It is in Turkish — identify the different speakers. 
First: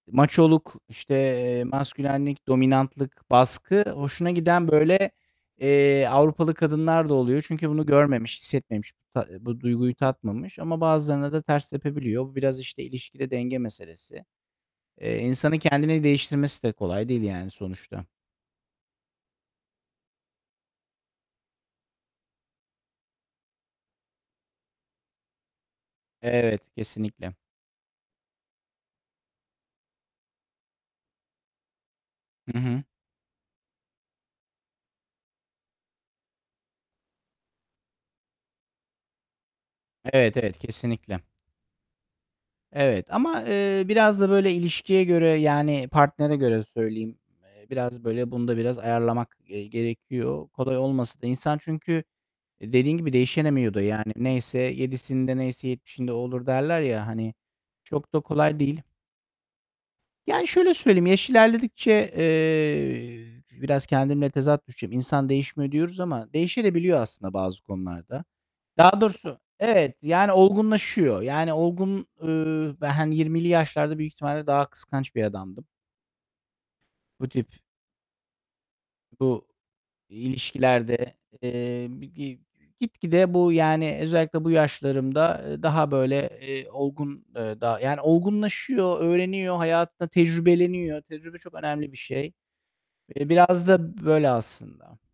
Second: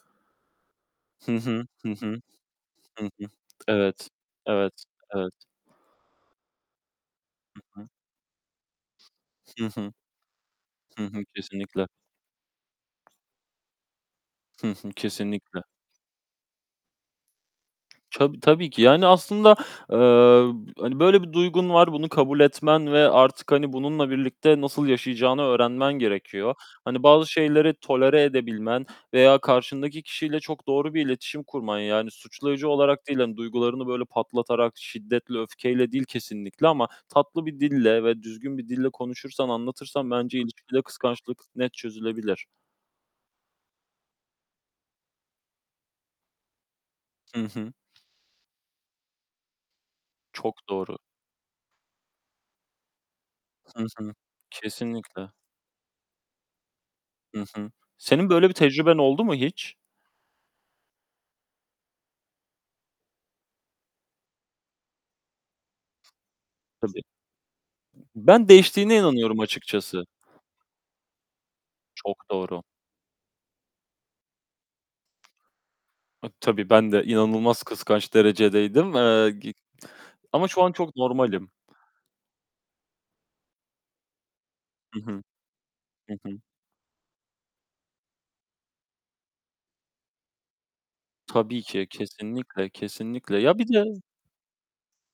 Speaker 1: Maçoluk, işte,
Speaker 2: Hı
Speaker 1: eee,
Speaker 2: hı, hı hı,
Speaker 1: maskülenlik,
Speaker 2: hı hı.
Speaker 1: dominantlık, baskı
Speaker 2: Evet,
Speaker 1: hoşuna giden,
Speaker 2: evet,
Speaker 1: böyle,
Speaker 2: evet.
Speaker 1: eee, Avrupalı kadınlar da oluyor.
Speaker 2: Hı
Speaker 1: Çünkü bunu
Speaker 2: hı.
Speaker 1: görmemiş, hissetmemiş, bu ta bu
Speaker 2: Hı hı.
Speaker 1: duyguyu tatmamış. Ama
Speaker 2: Hı hı.
Speaker 1: bazılarına da ters
Speaker 2: Kesinlikle.
Speaker 1: tepebiliyor. Bu biraz, işte, ilişkide denge meselesi.
Speaker 2: Hı hı,
Speaker 1: Eee, insanın
Speaker 2: kesinlikle.
Speaker 1: kendini değiştirmesi de kolay değil, yani, sonuçta.
Speaker 2: Tabii, tabii ki. Yani, aslında, eee, hani, böyle bir duygun var. Bunu kabul etmen ve artık, hani, bununla birlikte nasıl yaşayacağını öğrenmen gerekiyor.
Speaker 1: Evet,
Speaker 2: Hani, bazı
Speaker 1: kesinlikle.
Speaker 2: şeyleri tolere edebilmen veya karşındaki kişiyle çok doğru bir iletişim kurman, yani,
Speaker 1: Hı
Speaker 2: suçlayıcı
Speaker 1: hı.
Speaker 2: olarak değil, hani, duygularını, böyle, patlatarak, şiddetle, öfkeyle değil kesinlikle ama tatlı bir dille ve düzgün bir dille konuşursan, anlatırsan
Speaker 1: Evet,
Speaker 2: bence
Speaker 1: evet,
Speaker 2: ilişkide
Speaker 1: kesinlikle.
Speaker 2: kıskançlık net çözülebilir.
Speaker 1: Evet ama, eee, biraz da böyle, ilişkiye göre, yani, partnere göre söyleyeyim,
Speaker 2: Hı
Speaker 1: eee,
Speaker 2: hı.
Speaker 1: biraz, böyle, bunu da biraz ayarlamak, eee, gerekiyor.
Speaker 2: Çok
Speaker 1: Kolay
Speaker 2: doğru.
Speaker 1: olmasa da insan çünkü dediğin gibi değişemiyor da,
Speaker 2: Hı hı.
Speaker 1: yani. Neyse
Speaker 2: Kesinlikle.
Speaker 1: yedisinde neyse yetmişinde o olur derler, ya, hani,
Speaker 2: Hı hı.
Speaker 1: çok da
Speaker 2: Senin böyle bir
Speaker 1: kolay değil.
Speaker 2: tecrüben oldu mu hiç?
Speaker 1: Yani, şöyle söyleyeyim, yaş ilerledikçe, eee, biraz kendimle tezat düşeceğim. İnsan değişmiyor diyoruz ama değişebiliyor
Speaker 2: Tabii.
Speaker 1: da aslında bazı konularda.
Speaker 2: Ben değiştiğine
Speaker 1: Daha
Speaker 2: inanıyorum
Speaker 1: doğrusu Evet,
Speaker 2: açıkçası.
Speaker 1: yani, olgunlaşıyor. Yani, olgun,
Speaker 2: Çok doğru.
Speaker 1: ööö, [unintelligible] 20'li yaşlarda büyük ihtimalle daha kıskanç bir adamdım.
Speaker 2: [unintelligible] Tabii, ben de
Speaker 1: Bu tip
Speaker 2: inanılmaz kıskanç derecedeydim. Eee,
Speaker 1: bu
Speaker 2: gi ama şu an çok
Speaker 1: ilişkilerde,
Speaker 2: normalim.
Speaker 1: eee, bir gi gitgide bu, yani, özellikle bu
Speaker 2: Hı hı,
Speaker 1: yaşlarımda, eee, daha,
Speaker 2: hı
Speaker 1: böyle,
Speaker 2: hı.
Speaker 1: eee, olgun, eee, daha yani, olgunlaşıyor, öğreniyor, hayatında tecrübeleniyor. Tecrübe çok
Speaker 2: Tabii ki.
Speaker 1: önemli bir şey.
Speaker 2: Kesinlikle,
Speaker 1: Eee,
Speaker 2: kesinlikle. Ya, bir
Speaker 1: biraz
Speaker 2: de
Speaker 1: da böyle, aslında.